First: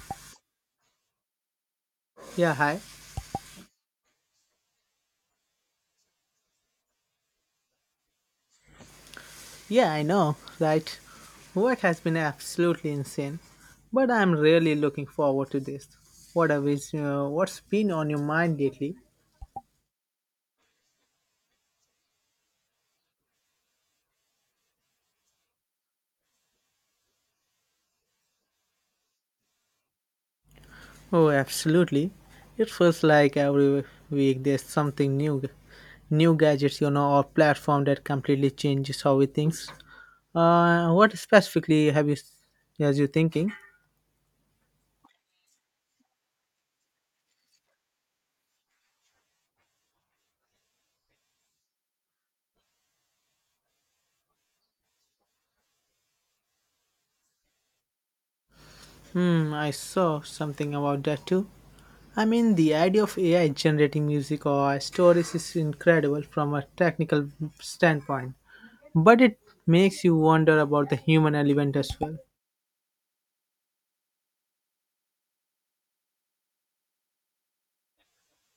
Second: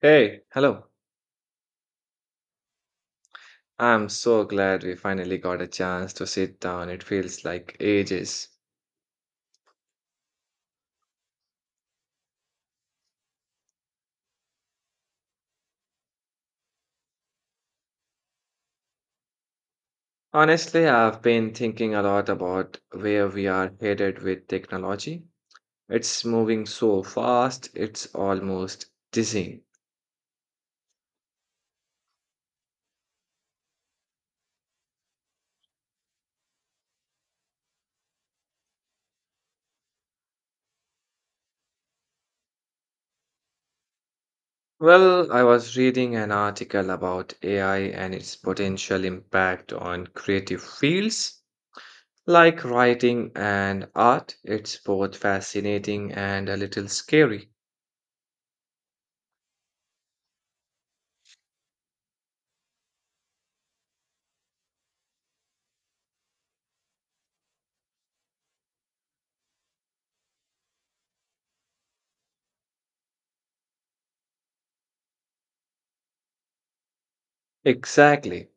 Hey, hello. Yeah, hi. I'm so glad we finally got a chance to sit down. It feels like ages. Yeah, I know, right? Work has been absolutely insane, but I'm really looking forward to this. What's been on your mind lately? Honestly, I've been thinking a lot about where we are headed with technology. It's moving so fast, it's almost dizzying. Oh, absolutely. It feels like every week there's something new gadgets, or platform that completely changes how we think. What specifically have as you thinking? Well, I was reading an article about AI and its potential impact on creative fields like writing and art. It's both fascinating and a little scary. Hmm, I saw something about that too. I mean, the idea of AI generating music or stories is incredible from a technical standpoint, but it makes you wonder about the human element as well. Exactly.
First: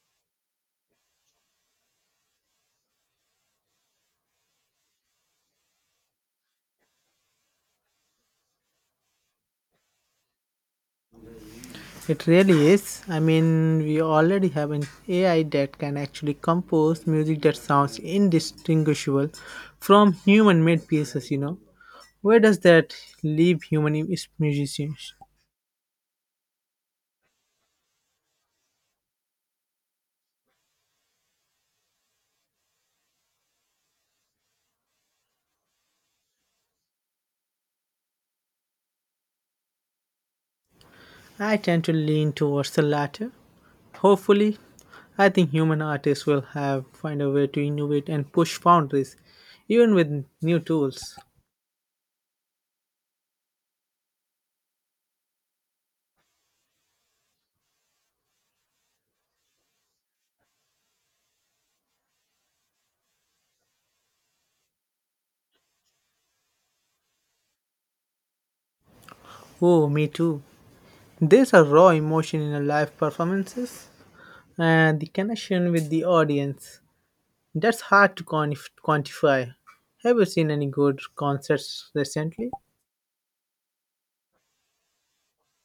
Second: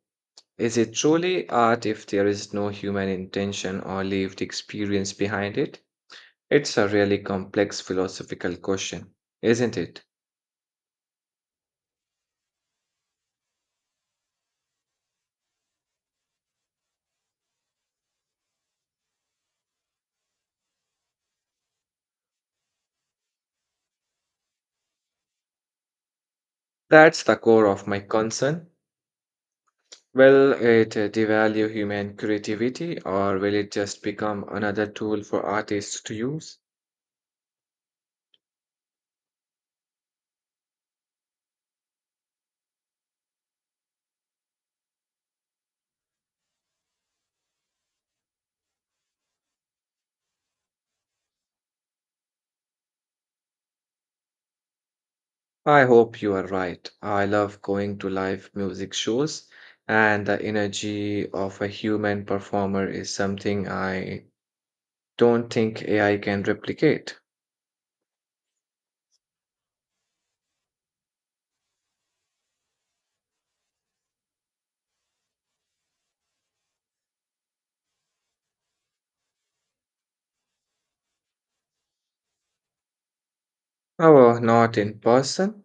Is it truly art if there is no human intention or lived experience behind it? It's a really complex philosophical question, isn't it? It really is. I mean, we already have an AI that can actually compose music that sounds indistinguishable from human made pieces. Where does that leave human musicians? That's the core of my concern. Will it devalue human creativity or will it just become another tool for artists to use? I tend to lean towards the latter. Hopefully, I think human artists will have find a way to innovate and push boundaries, even with new tools. I hope you are right. I love going to live music shows, and the energy of a human performer is something I don't think AI can replicate. Oh, me too. There's a raw emotion in a live performances and the connection with the audience. That's hard to quantify. Have you seen any good concerts recently? Oh, well, not in person,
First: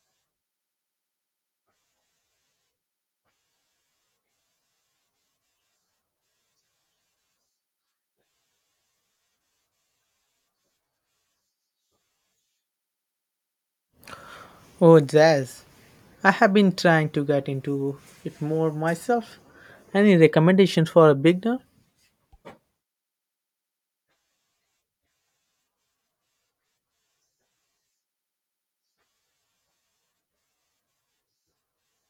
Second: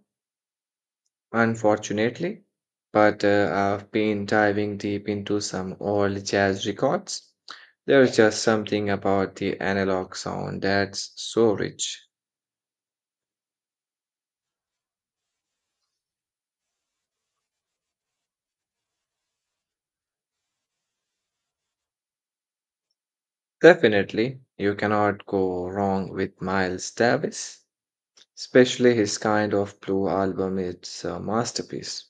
unfortunately, but I've been diving deep into some old jazz records. There's just something about the analog sound that's so rich. Oh, jazz. I have been trying to get into it more myself. Any recommendations for a beginner? Definitely, you cannot go wrong with Miles Davis, especially his kind of blue album. It's a masterpiece.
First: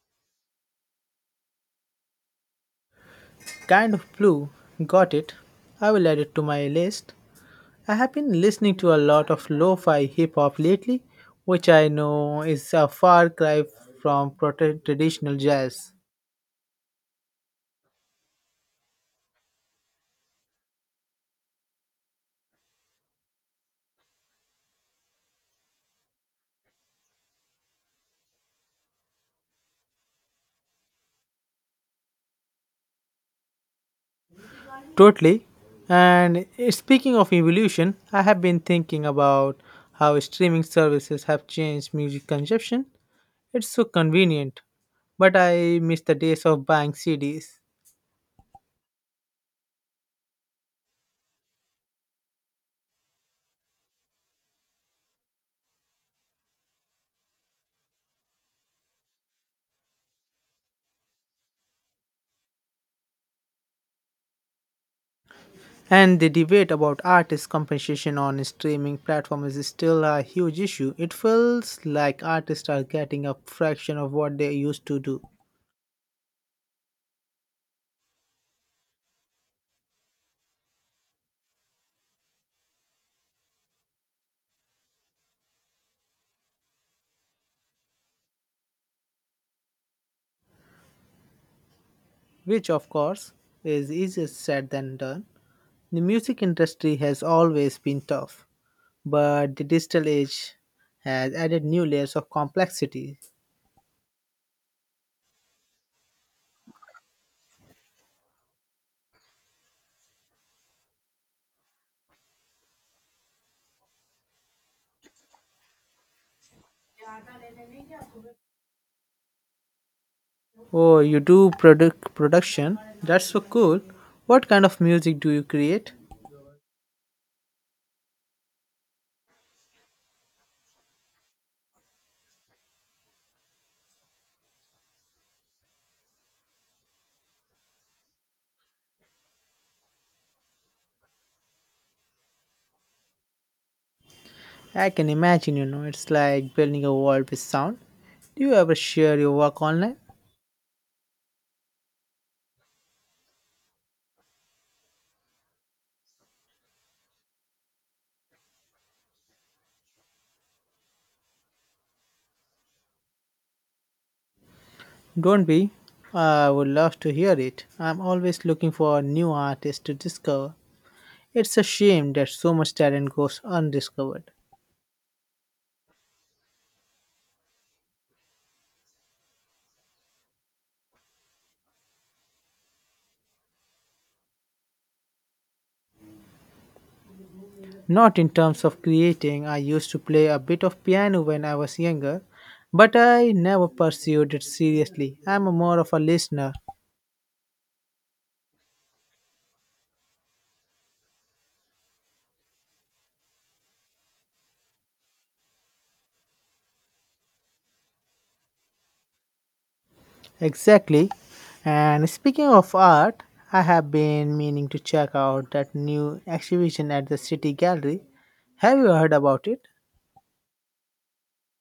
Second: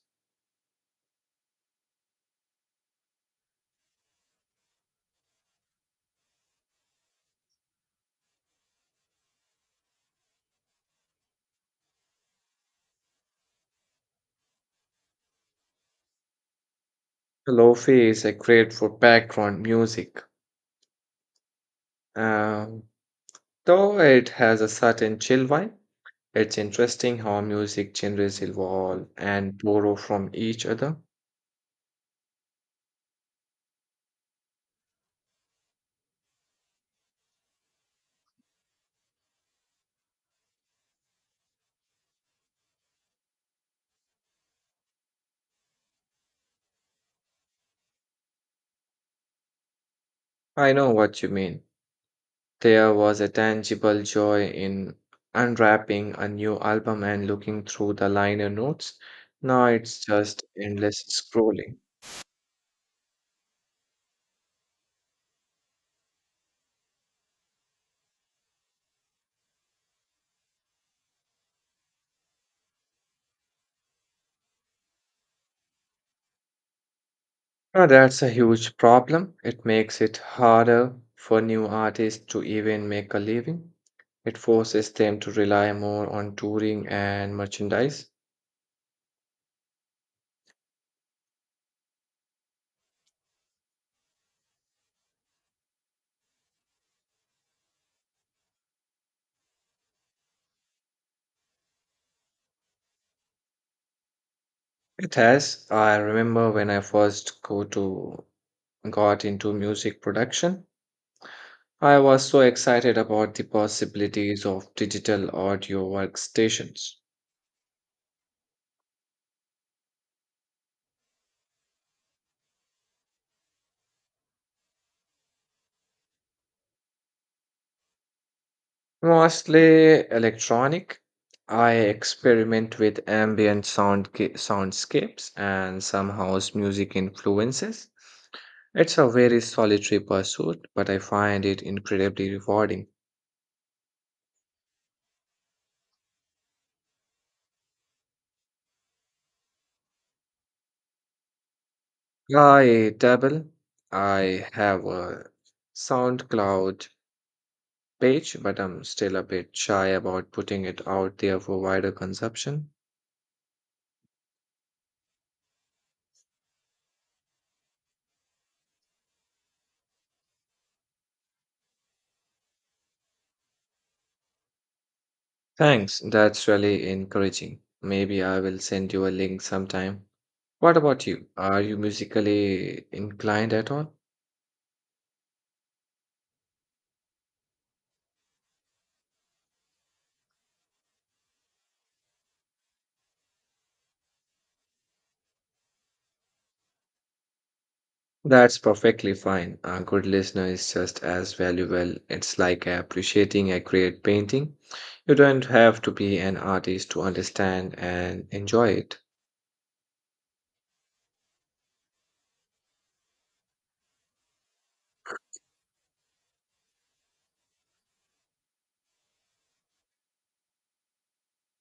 Kind of blue. Got it. I will add it to my list. I have been listening to a lot of lo fi hip hop lately, which I know is a far cry from traditional jazz. Lofi is a great for background music, um, though it has a certain chill vibe. It's interesting how music genres evolve and borrow from each other. Totally. And speaking of evolution, I have been thinking about how streaming services have changed music consumption. It's so convenient, but I miss the days of buying CDs. I know what you mean. There was a tangible joy in unwrapping a new album and looking through the liner notes. Now it's just endless scrolling. And the debate about artist compensation on streaming platforms is still a huge issue. It feels like artists are getting a fraction of what they used to do, Now that's a huge problem. It makes it harder for new artists to even make a living. It forces them to rely more on touring and merchandise. which, of course, is easier said than done. The music industry has always been tough, but the digital age has added new layers of complexity. It has. I remember when I first go to got into music production, I was so excited about the possibilities of digital audio workstations. Oh, you do product production? That's so cool. What kind of music do you create? Mostly electronic, I experiment with ambient soundscapes and some house music influences. It's a very solitary pursuit, but I find it incredibly rewarding. I can imagine, it's like building a world with sound. Do you ever share your work online? I dabble. I have a SoundCloud page, but I'm still a bit shy about putting it out there for wider consumption. Don't be. I would love to hear it. I'm always looking for new artists to discover. It's a shame that so much talent goes undiscovered. Thanks, that's really encouraging. Maybe I will send you a link sometime. What about you? Are you musically inclined at all? Not in terms of creating, I used to play a bit of piano when I was younger, but I never pursued it seriously. I'm more of a listener. That's perfectly fine. A good listener is just as valuable. It's like appreciating a great painting. You don't have to be an artist to understand and enjoy it. Exactly. And speaking of art, I have been meaning to check out that new exhibition at the City Gallery. Have you heard about it?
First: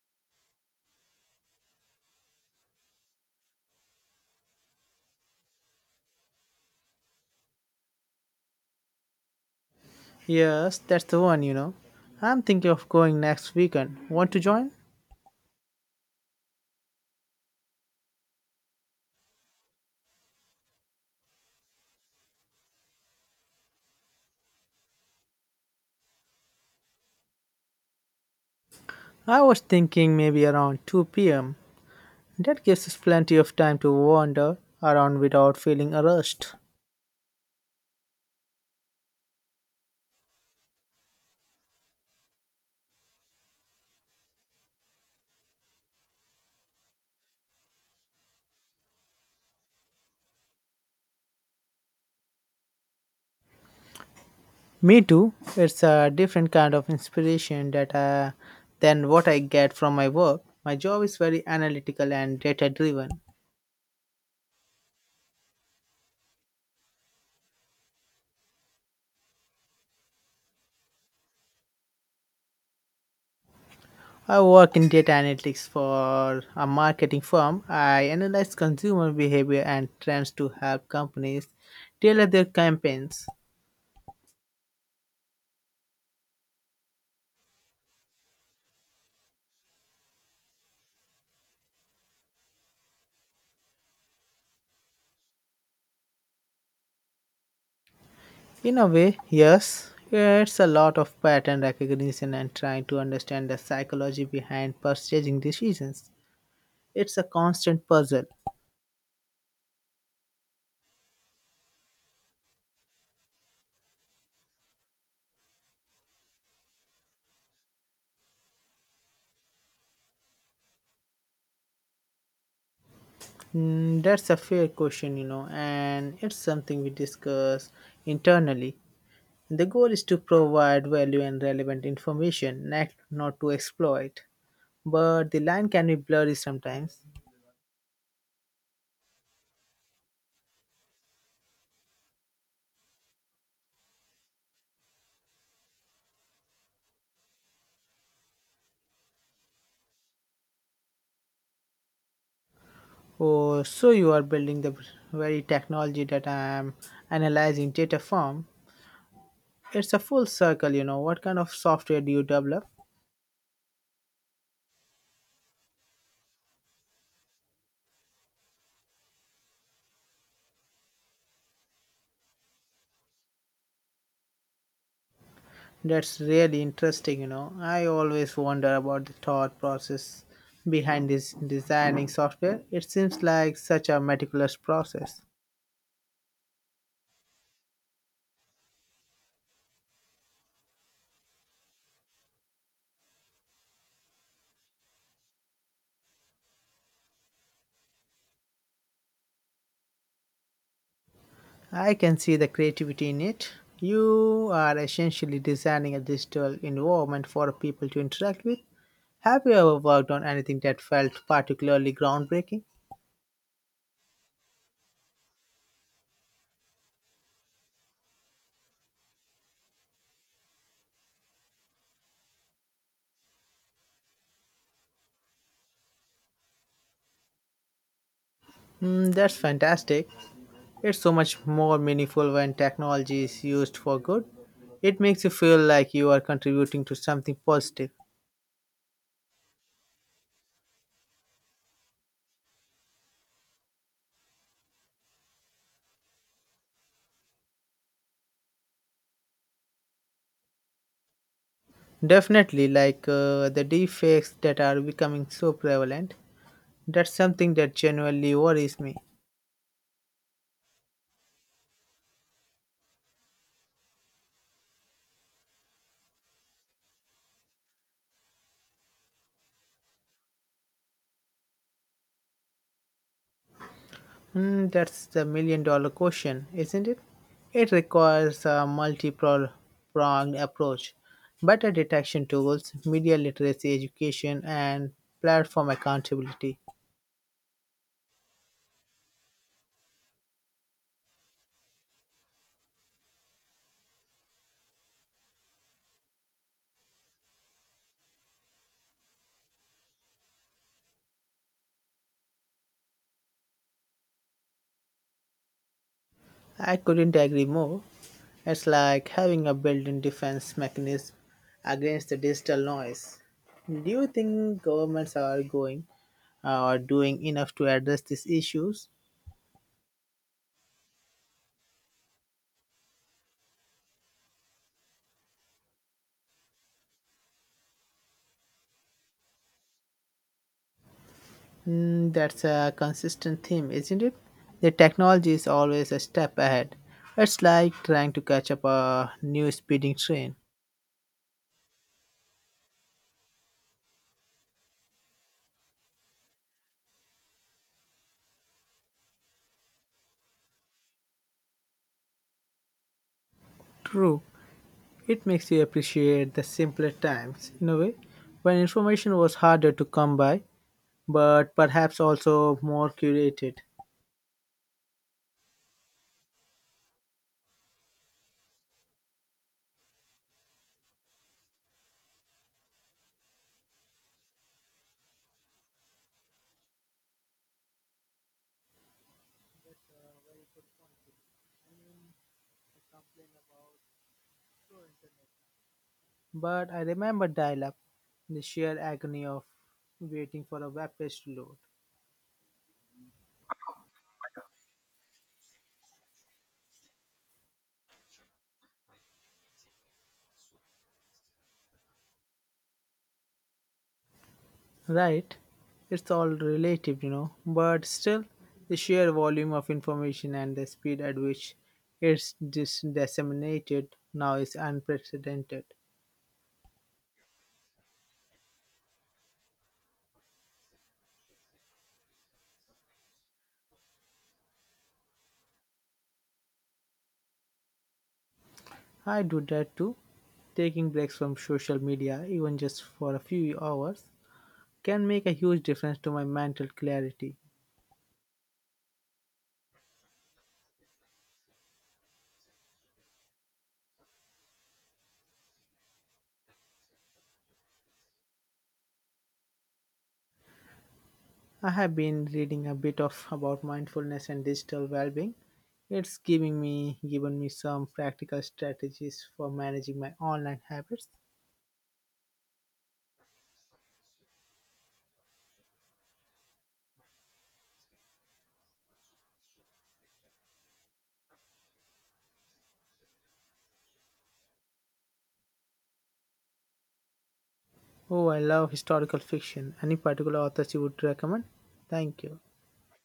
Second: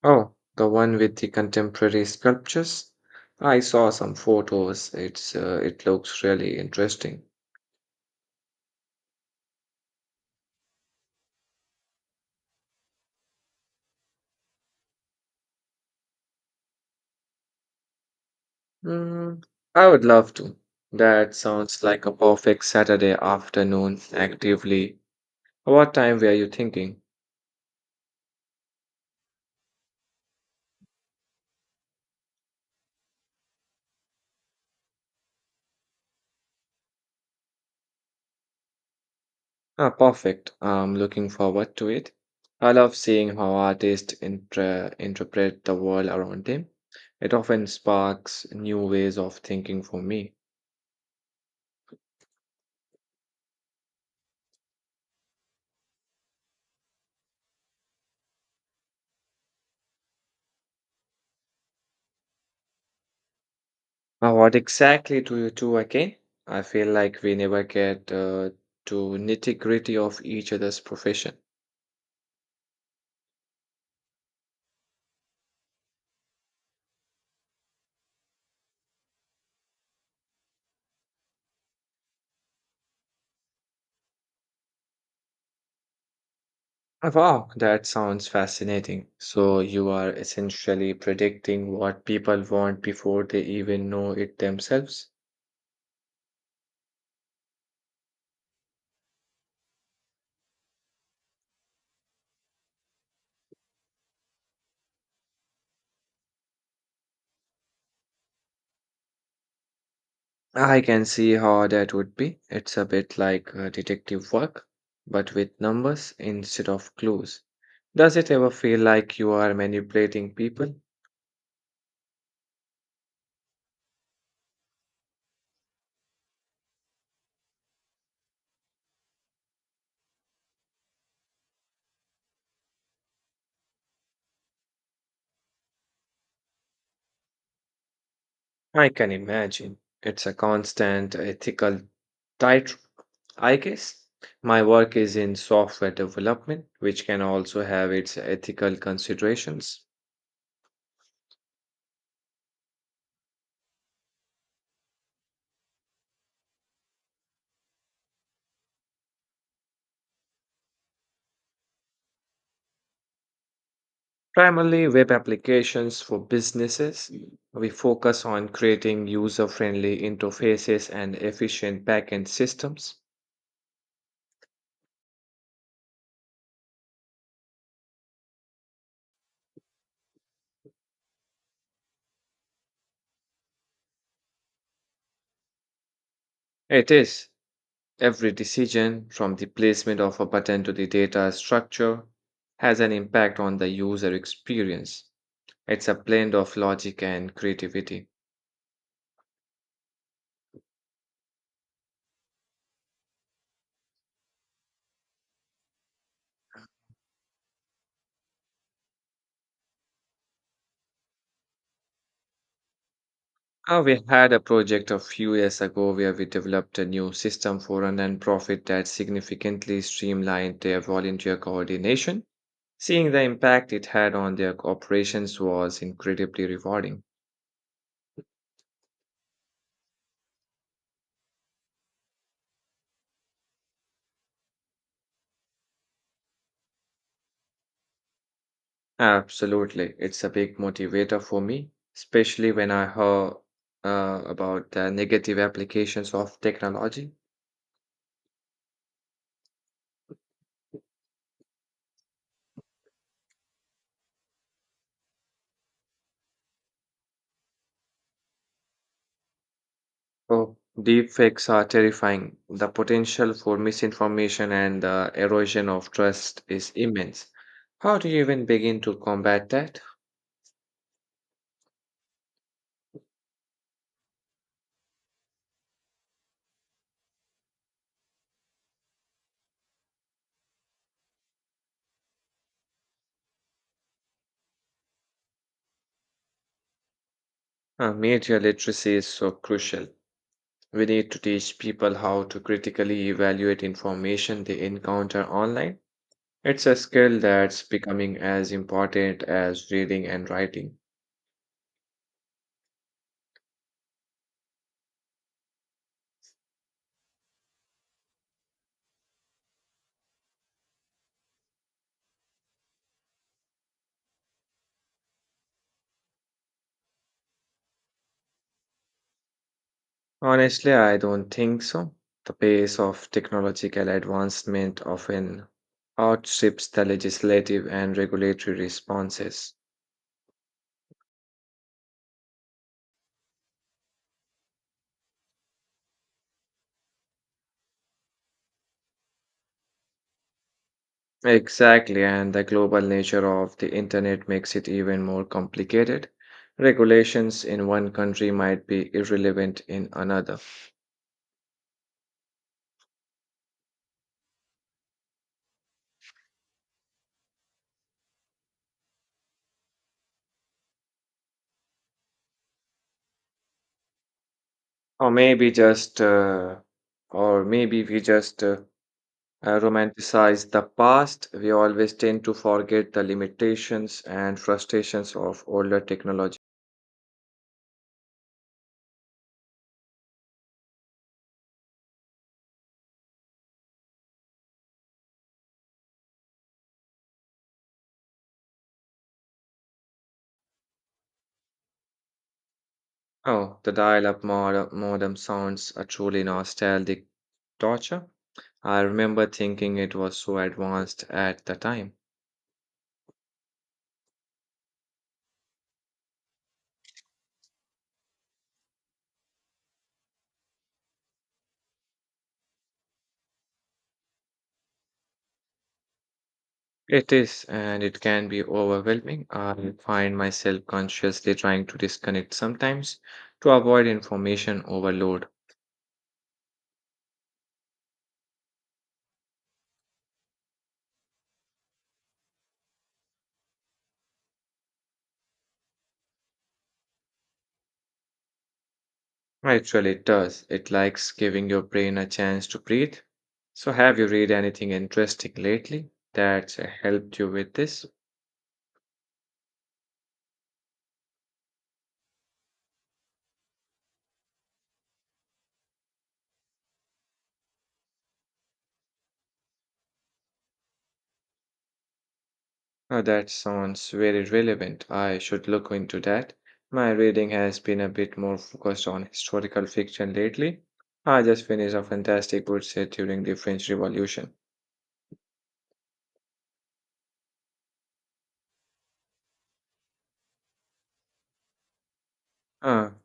Oh, the one with the contemporary sculptures? I saw some photos. It looks really interesting. Yes, that's the one. I'm thinking of going next weekend. Want to join? Mm, I would love to. That sounds like a perfect Saturday afternoon actively. What time were you thinking? I was thinking maybe around 2 pm. That gives us plenty of time to wander around without feeling a rushed. Ah, perfect. I'm looking forward to it. I love seeing how artists interpret the world around them. It often sparks new ways of thinking for me. Me too. It's a different kind of inspiration than what I get from my work. My job is very analytical and data driven. Now, what exactly do you do again? I feel like we never get to nitty-gritty of each other's profession. I work in data analytics for a marketing firm. I analyze consumer behavior and trends to help companies tailor their campaigns. Oh, wow, that sounds fascinating. So you are essentially predicting what people want before they even know it themselves. In a way, yes, it's a lot of pattern recognition and trying to understand the psychology behind purchasing decisions. It's a constant puzzle. I can see how that would be. It's a bit like detective work, but with numbers instead of clues. Does it ever feel like you are manipulating people? Mm, that's a fair question, and it's something we discuss internally. The goal is to provide value and relevant information, not to exploit, but the line can be blurry sometimes. I can imagine. It's a constant ethical tightrope, I guess. My work is in software development, which can also have its ethical considerations. Oh, so you are building the very technology that I am analyzing data from. It's a full circle. What kind of software do you develop? Primarily, web applications for businesses. We focus on creating user friendly interfaces and efficient backend systems. That's really interesting. I always wonder about the thought process behind this designing software. It seems like such a meticulous process. It is every decision, from the placement of a button to the data structure, has an impact on the user experience. It's a blend of logic and creativity. I can see the creativity in it. You are essentially designing a digital environment for people to interact with. Have you ever worked on anything that felt particularly groundbreaking? We had a project a few years ago where we developed a new system for a nonprofit that significantly streamlined their volunteer coordination. Seeing the impact it had on their operations was incredibly rewarding. Mm, that's fantastic. It's so much more meaningful when technology is used for good. It makes you feel like you are contributing to something positive. Absolutely, it's a big motivator for me, especially when I heard about the negative applications of technology. Definitely, like the defects that are becoming so prevalent. That's something that genuinely worries me. Oh, deepfakes are terrifying. The potential for misinformation and the erosion of trust is immense. How do you even begin to combat that? Hmm, that's the million-dollar question, isn't it? It requires a multi pronged approach, better detection tools, media literacy education, and platform accountability. Media literacy is so crucial. We need to teach people how to critically evaluate information they encounter online. It's a skill that's becoming as important as reading and writing. I couldn't agree more. It's like having a built in defense mechanism against the digital noise. Do you think governments are going or doing enough to address these issues? Honestly, I don't think so. The pace of technological advancement often outstrips the legislative and regulatory responses. Mm, that's a consistent theme, isn't it? The technology is always a step ahead. It's like trying to catch up a new speeding train. Exactly, and the global nature of the internet makes it even more complicated. Regulations in one country might be irrelevant in another. True, it makes you appreciate the simpler times, in a way, when information was harder to come by, but perhaps also more curated. Or maybe just, or maybe we just romanticize the past. We always tend to forget the limitations and frustrations of older technology. But I remember dial up, the sheer agony of waiting for a web page to load. Oh, the dial-up modem sounds a truly nostalgic torture. I remember thinking it was so advanced at the time. Right, it's all relative, but still, the sheer volume of information and the speed at which it's disseminated now is unprecedented. It is, and it can be overwhelming. I find myself consciously trying to disconnect sometimes to avoid information overload. I do that too. Taking breaks from social media, even just for a few hours, can make a huge difference to my mental clarity. Actually, it does. It likes giving your brain a chance to breathe. So, have you read anything interesting lately that's helped you with this? I have been reading a bit of about mindfulness and digital well-being. It's giving me given me some practical strategies for managing my online habits. Now that sounds very relevant. I should look into that. My reading has been a bit more focused on historical fiction lately. I just finished a fantastic book set during the French Revolution. Oh, I love historical fiction. Any particular authors you would recommend? Thank you. Ah,